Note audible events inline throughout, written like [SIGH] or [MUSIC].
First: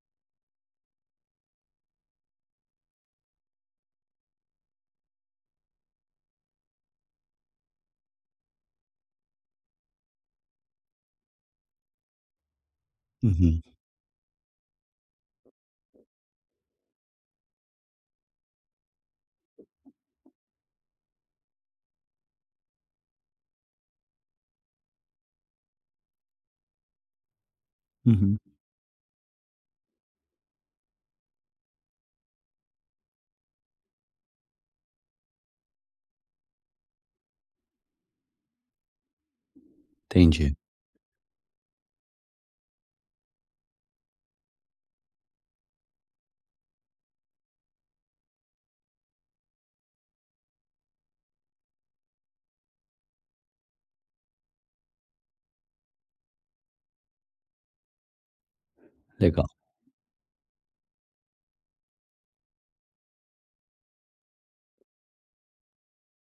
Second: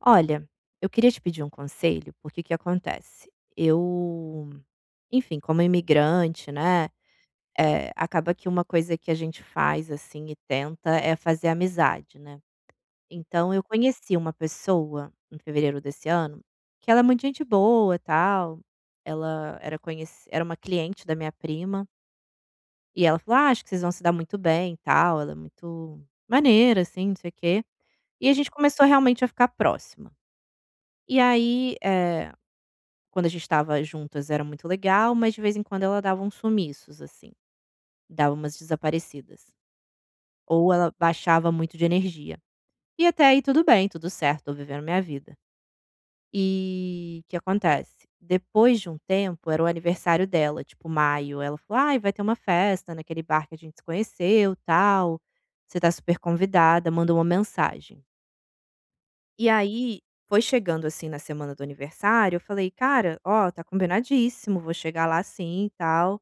Olha, eu queria te pedir um conselho, porque o que acontece? Eu, enfim, como imigrante, né, acaba que uma coisa que a gente faz, assim, e tenta é fazer amizade, né. Então Uhum, eu conheci uma pessoa em fevereiro desse ano, que ela é muito gente boa, tal, ela era uma cliente da minha prima, e ela falou: "Ah, acho que vocês vão se dar muito bem tal, ela é muito maneira, assim, não sei o quê". E a uhum. gente começou realmente a ficar próxima. E aí, quando a gente estava juntas era muito legal, mas de vez em quando ela dava uns sumiços, assim, dava umas desaparecidas. Entendi, Ou ela baixava muito de energia. E até aí tudo bem, tudo certo, tô vivendo minha vida. E o que acontece? Depois de um tempo, era o aniversário dela, tipo maio. Ela falou: ai, vai ter uma festa naquele bar que a gente se conheceu, tal. Você tá super convidada, mandou uma mensagem. legal. E aí, foi chegando assim na semana do aniversário, eu falei, cara, ó, tá combinadíssimo, vou chegar lá sim e tal.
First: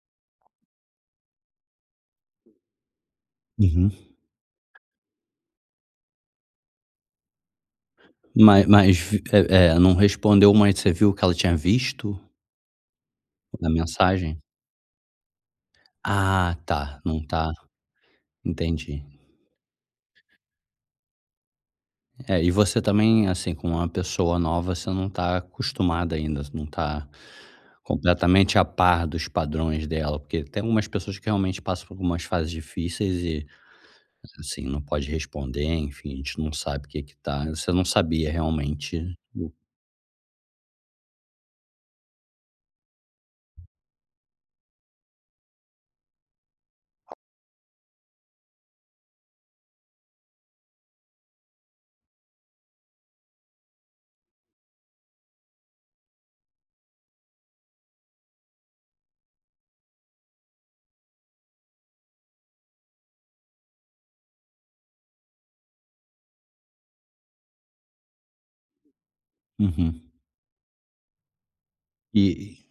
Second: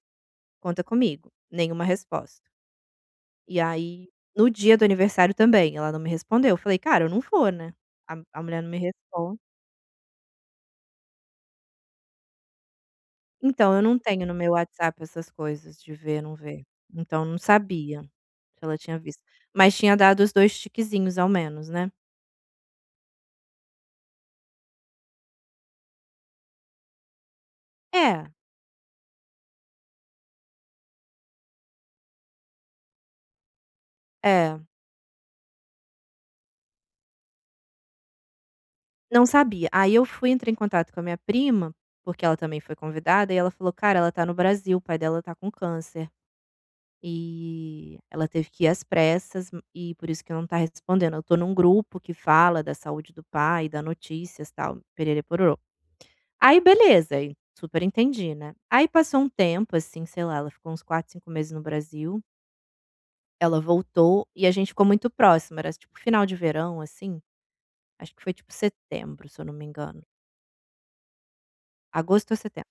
"Conta comigo", nenhuma resposta. E Uhum. aí, no dia do aniversário também, ela não me respondeu. Eu falei: "Cara, eu não vou, né". A Ma mulher não me mas responde. Não respondeu, mas você viu que ela tinha visto a Então, eu não tenho no mensagem? meu WhatsApp essas coisas de ver, não Ah, ver. tá, Então, não eu não tá, sabia se ela tinha entendi. visto. Mas tinha dado os 2 tiquezinhos ao menos, né. É, e você também, assim, com uma pessoa nova, você não tá acostumada ainda, você não tá É, completamente a par dos padrões dela, porque tem algumas pessoas que realmente passam por algumas fases difíceis e, é, assim, não pode responder, enfim, a gente não sabe o que que tá você não sabia realmente não sabia. Aí eu fui entrei em contato com a minha prima, porque ela também foi convidada, e ela falou: "Cara, ela tá no Brasil, o pai dela tá com câncer". E ela teve que ir às pressas e por isso que não tá respondendo. Eu tô num grupo que fala da saúde do pai, dá notícias, tal, pererê pororô. Aí beleza, aí super entendi, né. Aí passou um tempo, assim, sei lá, ela ficou uns 4 5 meses no Brasil, ela voltou e a gente ficou muito próxima, era tipo final de verão, assim, acho que foi tipo setembro, se eu não me uhum. engano, agosto ou E setembro.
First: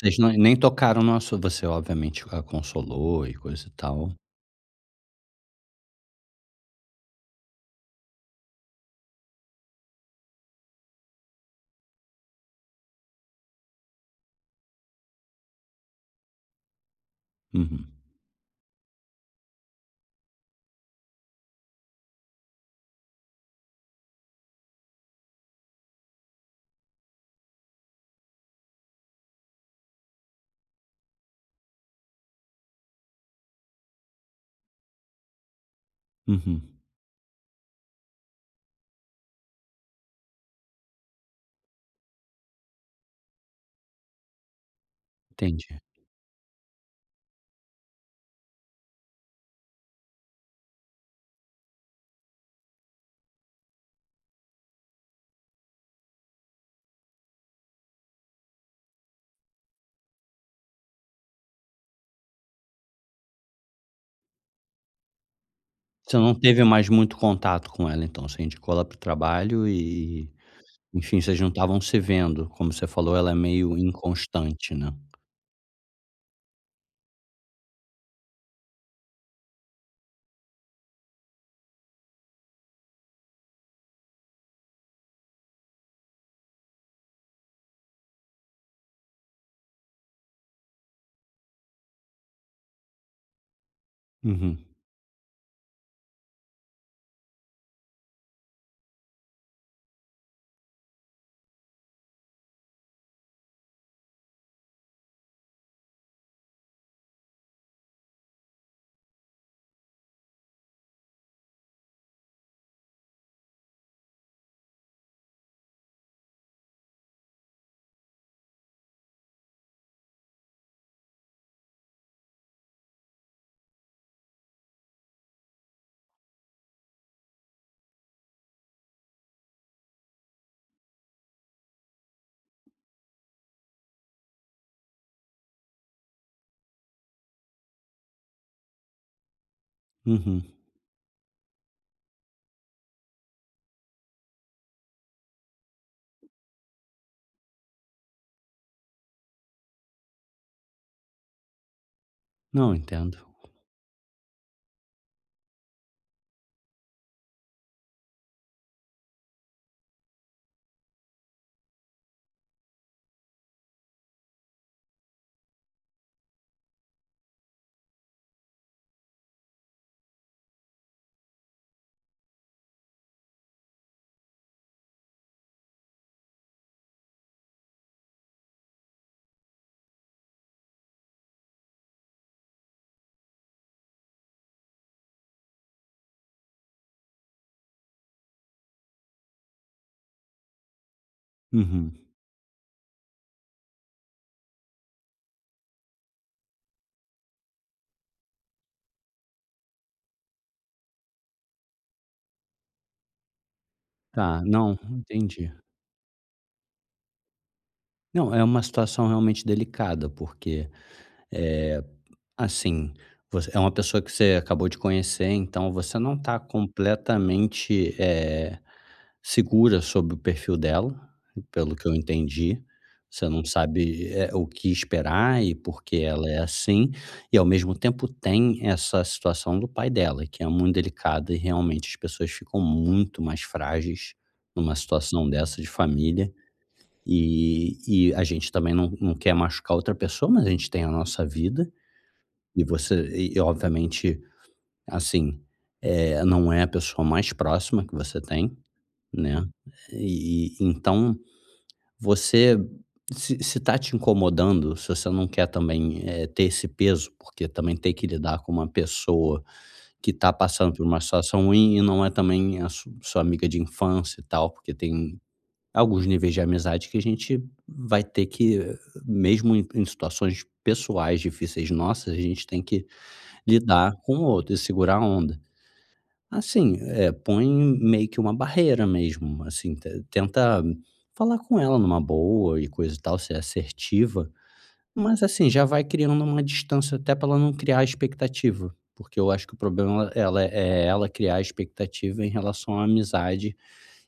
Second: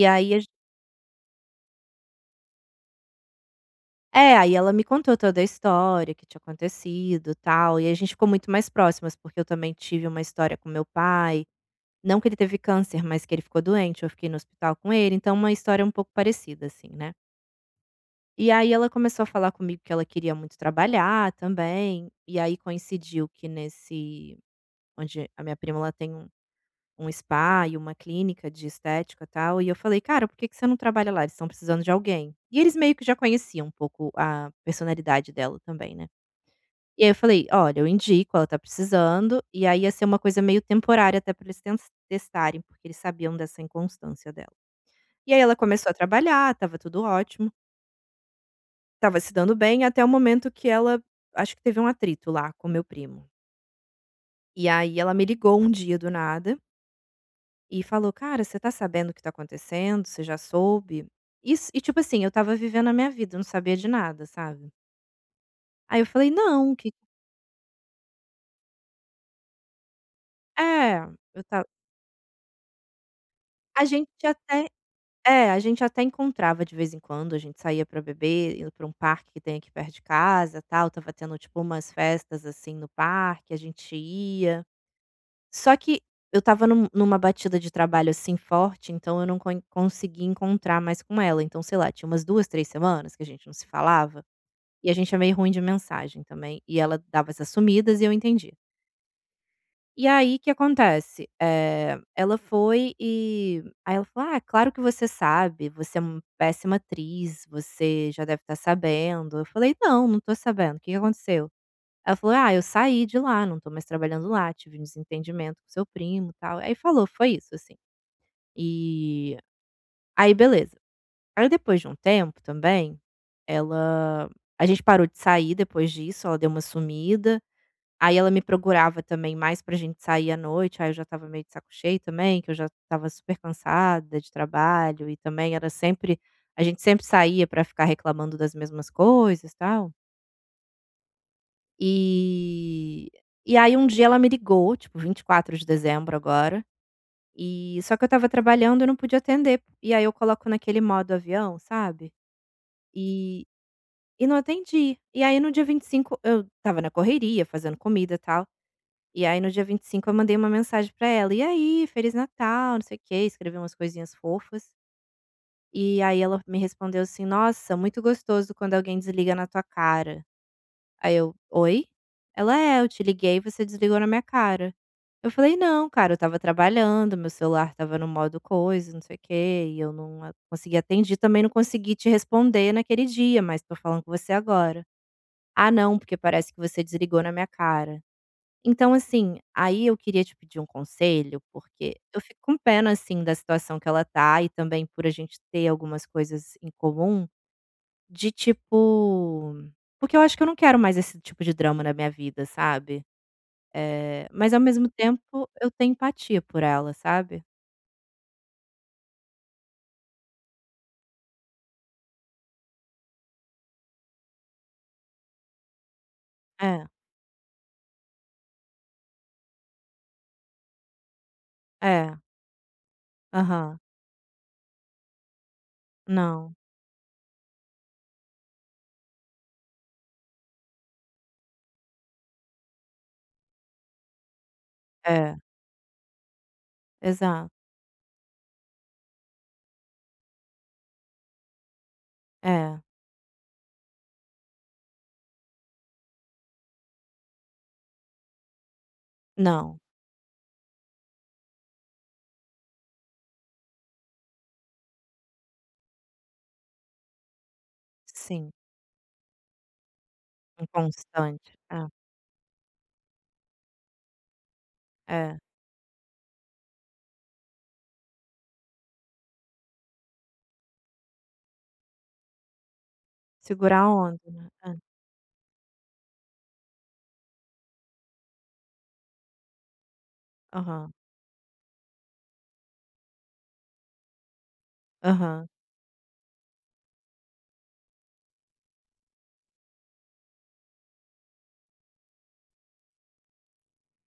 E aí não a nem tocaram no assu você obviamente a consolou e coisa e tal. É, aí ela me contou toda a história, que tinha acontecido, tal, e a gente ficou muito mais próximas, porque eu também tive uma história com meu pai, não que ele teve câncer, mas que ele ficou doente, eu fiquei no hospital com ele, então uma história um pouco parecida assim, né. Uhum, E aí ela começou a falar comigo que ela queria muito trabalhar também, e aí coincidiu que nesse onde a minha prima ela tem um spa e uma clínica de estética, e tal, e eu falei: "Cara, por que que você não trabalha lá? Eles estão precisando de alguém". E eles meio que já conheciam um pouco a personalidade dela também, né. uhum, E aí eu falei: "Olha, eu indico, ela tá precisando", e aí ia ser uma coisa meio temporária até pra eles ten testarem, porque eles sabiam dessa inconstância dela. E aí ela entendi. começou a trabalhar, estava tudo ótimo, estava se dando bem, até o momento que ela acho que teve um atrito lá com meu primo. E aí ela me ligou um dia do nada e falou: "Cara, você tá sabendo o que tá acontecendo? Você já soube?" Isso e, tipo assim, eu estava vivendo a minha vida, eu não sabia de nada, sabe. Aí eu Você falei: não teve "Não, mais que" muito contato com ela então, você indicou ela para o trabalho e, É, enfim, vocês eu não tava estavam se vendo, como você falou, ela é meio a gente até inconstante, né. É, a gente até encontrava de vez em quando, a gente saía pra beber, ia pra um parque que tem aqui perto de casa, tal, tava tendo, tipo, umas festas, assim, no parque, a gente ia. Só que eu estava numa batida de trabalho, assim, forte, então eu não consegui encontrar mais com ela. Então, sei lá, tinha umas 2, 3 semanas que a gente não se falava, Uhum, e a gente é meio ruim de mensagem também, e ela dava essas sumidas e eu entendia. E aí, o que acontece? Ela foi e aí ela falou: "Ah, claro que você sabe, você é uma péssima atriz, você já deve estar sabendo". Eu falei: "Não, não tô sabendo, o que que aconteceu?". Ela falou: "Ah, eu saí de lá, não tô mais trabalhando lá, tive um desentendimento com seu primo, e tal". Aí falou, foi isso, assim. E aí beleza. Aí depois de um tempo também, ela a gente parou de sair depois disso, ela deu uma sumida. Aí ela me procurava também mais pra gente sair à noite, aí eu já estava meio de saco cheio também, que eu já estava super cansada de trabalho e também era sempre a gente sempre saía pra ficar reclamando das mesmas coisas, tal. uhum. E e aí um dia ela me ligou, tipo 24 de dezembro agora, e só que eu estava trabalhando e não podia atender, e aí eu coloco naquele modo avião, sabe. Não, entendo. E e não atendi. E aí no dia 25 eu estava na correria, fazendo comida, tal. E aí no dia 25 eu mandei uma mensagem pra ela: "E aí, feliz Natal, não sei o quê", escrevi umas coisinhas fofas. E aí ela me respondeu assim: "Nossa, muito gostoso quando alguém desliga na tua cara". Aí eu: "Oi?" Ela: "É, eu te liguei e você desligou na minha cara". Eu falei: "Não, cara, eu estava trabalhando, meu celular estava no modo coisa, não sei o quê, e eu não a consegui atendi, também não consegui te responder naquele dia, mas tô falando com você agora". "Ah não, porque parece que você desligou na minha cara". Então, assim, aí eu queria te pedir um conselho, Uhum. porque eu fico com pena, assim, da situação que ela tá e também por a gente ter algumas coisas em comum, de tipo porque eu acho que eu não quero mais esse tipo de drama na minha vida, sabe. Tá, Mas ao não, mesmo tempo entendi. eu tenho empatia por ela, sabe. Não, é uma situação realmente delicada, porque é, assim, você é uma pessoa que você acabou de conhecer, então você não está É, completamente, segura sobre o perfil dela, pelo que eu é, entendi. Você não aham, sabe, o que esperar e por que ela é não, assim, e ao mesmo tempo tem essa situação do pai dela, que é muito delicada e realmente as pessoas ficam muito mais frágeis numa situação é, dessa de família, exato, e a gente também não quer machucar outra pessoa, mas a gente tem a nossa vida e é, você e obviamente, assim, é não é a pessoa mais próxima que você tem, né, não, e então você se tá te incomodando, se você não quer também, ter esse peso, porque também tem que lidar sim, com uma pessoa que tá passando por uma situação inconstante, ruim e é, não é também a su sua amiga de infância e tal, porque tem é, alguns níveis de amizade que a gente vai ter que mesmo em situações pessoais difíceis nossas, a gente tem que segurar a lidar com onda, o né, outro e é, segurar a onda. Assim, põe meio que uma barreira mesmo, assim, te tenta aham, falar com ela numa boa e coisa e tal, ser assertiva, mas assim, aham, já vai criando uma distância até para ela não criar expectativa, porque eu acho que o problema ela é ela criar expectativa em relação à amizade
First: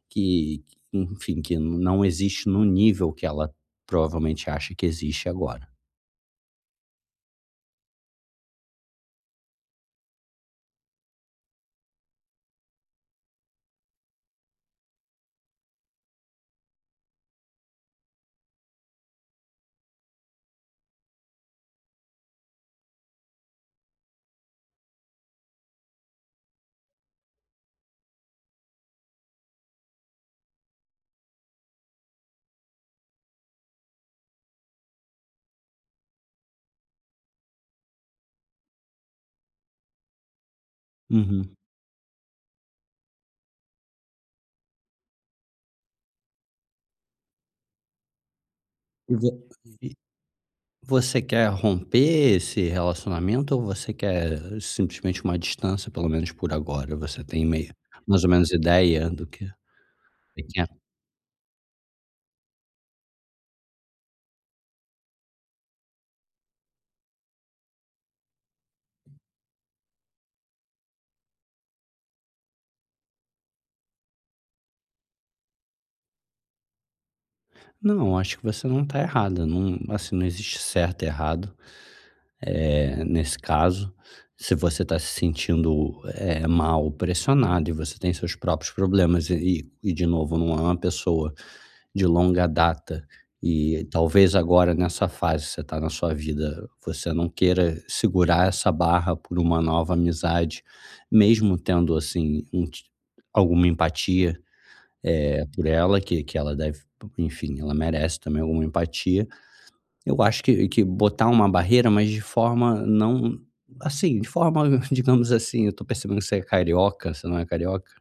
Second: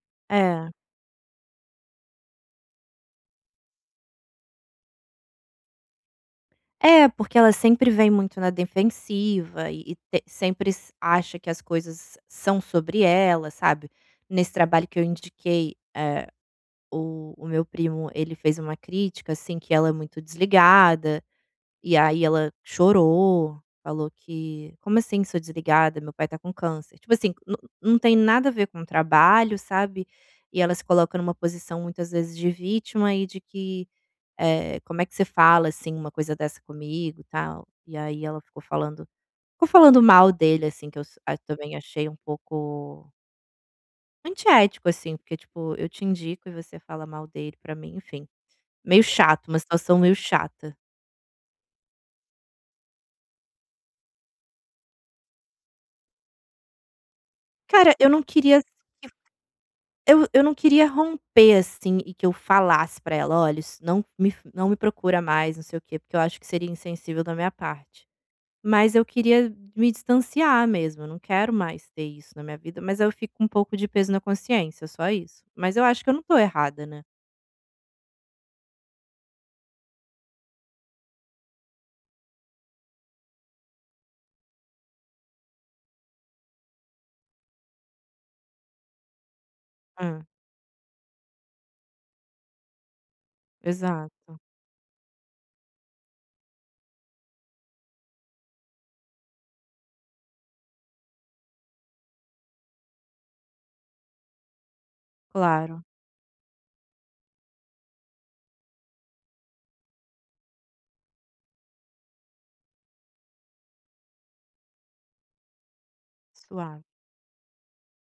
que, é. enfim, que não existe no nível que ela provavelmente acha que existe agora. É, porque ela sempre vem muito na defensiva e te sempre s acha que as coisas são sobre ela, sabe. Nesse trabalho que eu indiquei, o meu primo, ele fez uma crítica, assim, que ela é muito desligada, e aí ela chorou, falou que: "Como assim sou desligada? Meu pai tá com câncer". Tipo assim, não tem nada a ver com o trabalho, sabe. E ela se coloca numa posição muitas vezes de vítima e de que "Como é que você fala, assim, uma coisa dessa comigo?", tal. E aí ela ficou falando mal dele, assim, que eu s ah, Uhum. também achei um pouco antiético, assim, porque, tipo, eu te indico e você fala mal dele pra mim, enfim. Meio E vo chato, uma situação meio chata. Você quer romper esse relacionamento ou você quer simplesmente uma distância, pelo menos por agora? Você tem meio Cara, eu não mais ou menos queria que ideia do que eu eu você não quer? queria romper, assim, e que eu falasse pra ela: "Olha, isso não me procura mais, não sei o quê", porque eu acho que seria insensível da minha parte. Mas eu queria me distanciar mesmo, eu não quero mais ter isso na minha vida, mas eu fico com um pouco de peso na consciência, só isso. Mas eu acho que eu não tô errada, né. Não, acho que você não está errada, não assim, não existe certo e errado, nesse caso. Se você está se sentindo, mal, pressionado e você tem seus próprios problemas e de Hã, novo, não é uma pessoa de longa data. E talvez exato, agora nessa fase que você está na sua vida, você não queira segurar essa barra por uma nova amizade, mesmo tendo assim um ti alguma empatia, por claro, ela, que ela deve enfim, ela merece também alguma empatia. Eu acho que botar uma barreira, mas de forma não assim, de forma [LAUGHS] digamos assim, eu estou percebendo que você é suave. carioca, você não é carioca?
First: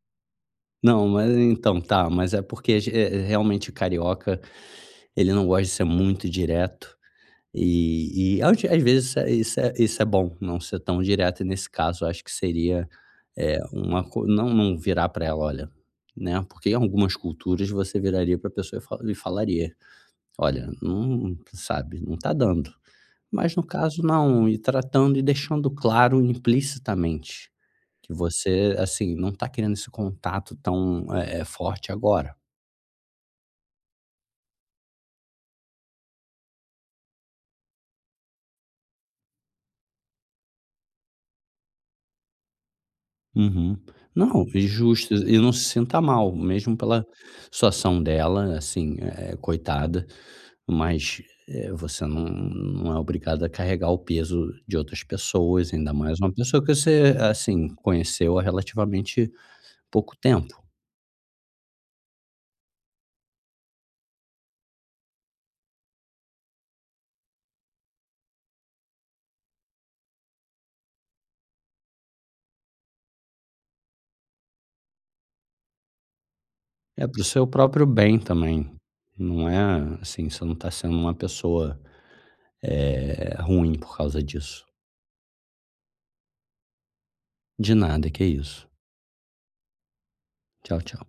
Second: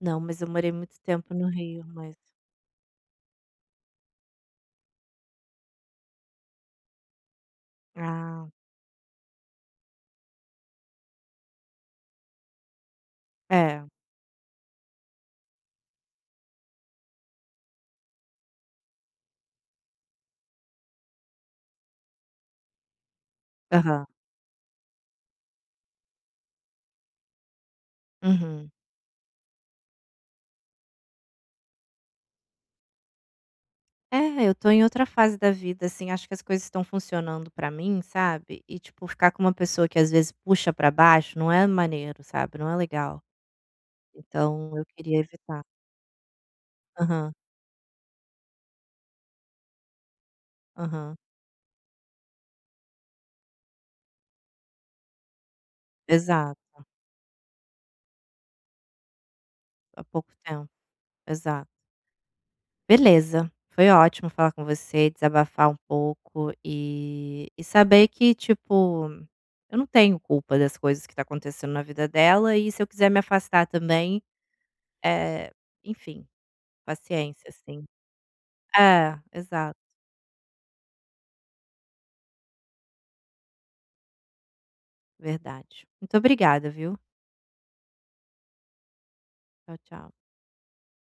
Não, mas eu morei muito Não, mas tempo no então Rio, tá, mas mas é porque realmente carioca. Ele não gosta de ser muito direto, e ah, aos às vezes isso é isso é bom, não ser tão direto, e nesse caso eu acho que seria, é, uma co não virar para ela: "Olha", né, porque em algumas culturas você viraria para a pessoa e fa e falaria: "Olha, não", sabe, "não tá dando". Mas no caso aham, não, e tratando e deixando claro implicitamente que uhum. você, assim, não tá querendo esse contato tão, forte agora. É, eu tô em outra fase da vida, assim, acho que as coisas estão funcionando pra mim, sabe, e, tipo, ficar com uma pessoa que às vezes puxa pra baixo não é maneiro, sabe, não é legal. Uhum. Não, e Então eu justo, queria e não evitar. se sinta mal, mesmo pela Aham, situação dela, assim, coitada, aham, mas, você não é obrigado a carregar o peso de outras pessoas, ainda mais uma pessoa que exato. você, assim, conheceu há relativamente Há pouco pouco tempo. tempo, exato. Beleza, foi ótimo falar com você, desabafar um pouco e saber que, tipo, eu não tenho culpa das coisas que tá acontecendo na vida dela e se eu quiser me afastar também, é enfim, É para o seu paciência, próprio assim. bem também, É, não exato, é, assim, você não está sendo uma pessoa, ruim por causa disso. verdade. Muito obrigada, viu. De nada, que isso. Tchau, tchau. Tchau, tchau.